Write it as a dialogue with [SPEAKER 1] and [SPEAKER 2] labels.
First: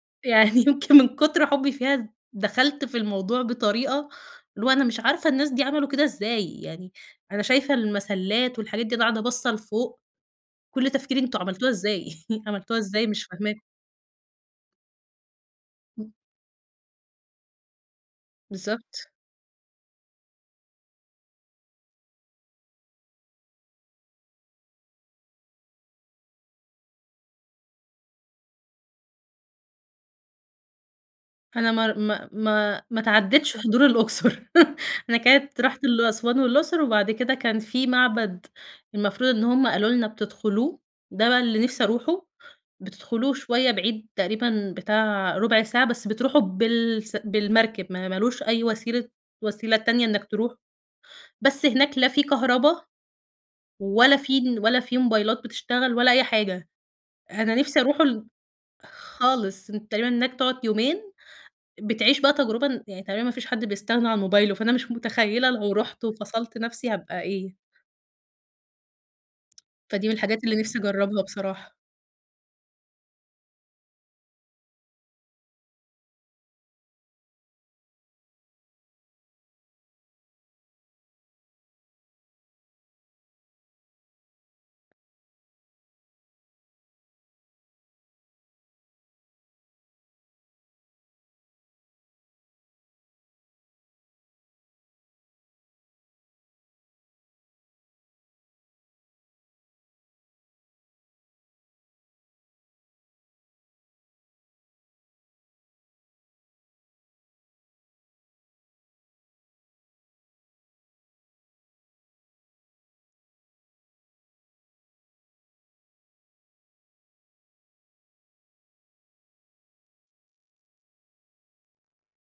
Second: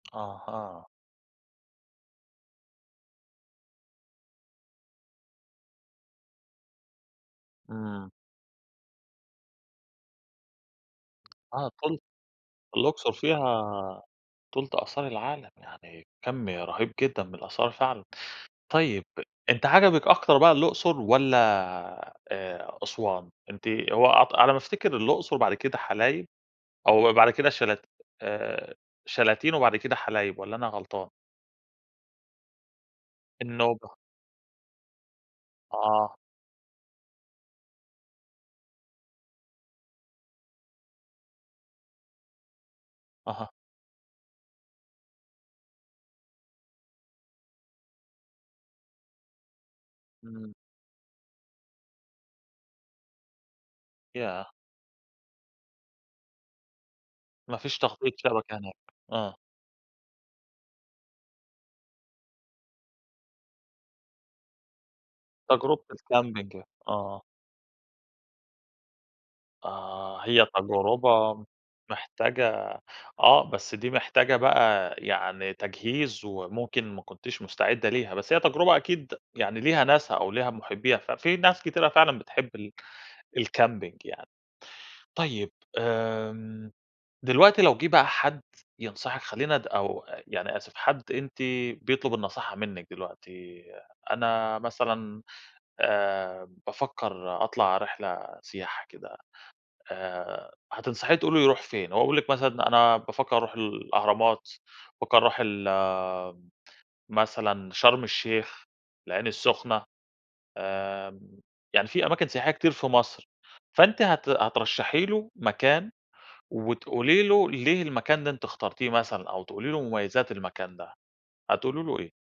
[SPEAKER 1] آه،
[SPEAKER 2] يعني
[SPEAKER 1] آه.
[SPEAKER 2] يمكن من كُتر حبي فيها ذ دخلت في الموضوع بطريقة اللي هو أنا مش عارفة الناس دي عملوا كده إزاي؟! يعني أنا شايفة
[SPEAKER 1] امم.
[SPEAKER 2] المسَلّات والحاجات دي وأنا قاعدة باصة لفوق. كل تفكيري أنتم عملتوها
[SPEAKER 1] آه تُلت
[SPEAKER 2] إزاي؟! عملتوها إزاي
[SPEAKER 1] الأقصر
[SPEAKER 2] مش فاهماكم؟
[SPEAKER 1] فيها تُلت آثار العالم. يعني
[SPEAKER 2] امم.
[SPEAKER 1] كَم رهيب جدًا من الآثار فعلًا. طيب
[SPEAKER 2] بالضبط.
[SPEAKER 1] أنتِ عجبك أكتر بقى الأقصر والّا، آآ، أسوان؟ أنتِ هو أعتق على ما أفتكر الأقصر وبعد كده حلايب؟ أو بعد كده شلا آآ، شلاتين وبعد كده حلايب والّا أنا غلطان؟
[SPEAKER 2] أنا مار ما ما ما اتعدّيتش حضور
[SPEAKER 1] النوبة.
[SPEAKER 2] الأقصر أنا كانت رُحت ال
[SPEAKER 1] آه.
[SPEAKER 2] أسوان والأقصر، وبعد كده كان في معبد المفروض إن هُم قالوا لنا بتدخلوه، ده بقى اللي نفسي أروحه، بتدخلوه
[SPEAKER 1] أها.
[SPEAKER 2] شوية بعيد تقريبًا بتاع رُبع ساعة بس بتروحوا بالس بالمركب، ما ما لوش أي وسيلة وسيلة تانية إنك تروح.
[SPEAKER 1] امم.
[SPEAKER 2] بس هناك لا في كهربا، ولا في
[SPEAKER 1] ياه!
[SPEAKER 2] ن ولا في موبايلات بتشتغل ولا أي حاجة. أنا
[SPEAKER 1] ما فيش
[SPEAKER 2] نفسي أرُوحه
[SPEAKER 1] تغطية
[SPEAKER 2] ل
[SPEAKER 1] شبكة هناك. آه.
[SPEAKER 2] خالص أنتَ تقريبًا هناك تقعد يومين، بتعيش بقى تجربة ن يعني تقريبًا ما فيش حد بيستغنى عن موبايله، فأنا مش متخيلة لو
[SPEAKER 1] تجربة
[SPEAKER 2] رُحت وفَصَلت
[SPEAKER 1] الcamping
[SPEAKER 2] نَفْسي هابقى
[SPEAKER 1] آه.
[SPEAKER 2] إيه؟ فدي من
[SPEAKER 1] آه،
[SPEAKER 2] الحاجات
[SPEAKER 1] هي
[SPEAKER 2] اللي نفسي أجرّبها
[SPEAKER 1] تجربة
[SPEAKER 2] بصراحة.
[SPEAKER 1] محتاجة آه بس دي محتاجة بقى يعني تجهيز، وممكن ما كنتيش مُستعِدة ليها. بس هي تجربة أكيد يعني ليها ناسها أو ليها مُحبِّيها، ففي ناس كتيرة فعلًا بتحب ال الcamping يعني. طيب، آمم، دلوقتي لو جِه بقى حد ينصحِك خلينا ن أو يعني- آسف- حد أنتِ بيطلب النصيحة منِك دلوقتي، أنا مثلًا، آآ، بافكّر أطلع رحلة سياحة كده، آآ، هتنصحيه تقولي له يروح فين؟ هو بيقول لِك مثلًا أنا بافكّر أرُوح الأهرامات، بافكّر أرُوح ال مثلًا شرم الشيخ، العين السخنة. آمم، يعني في أماكن سياحية كتير في مصر، فأنتِ هت هترشحي له مكان، وتقولي له ليه المكان ده أنتِ اخترتيه مثلًا، أو تقولي له مميزات المكان ده. هتقولي له إيه؟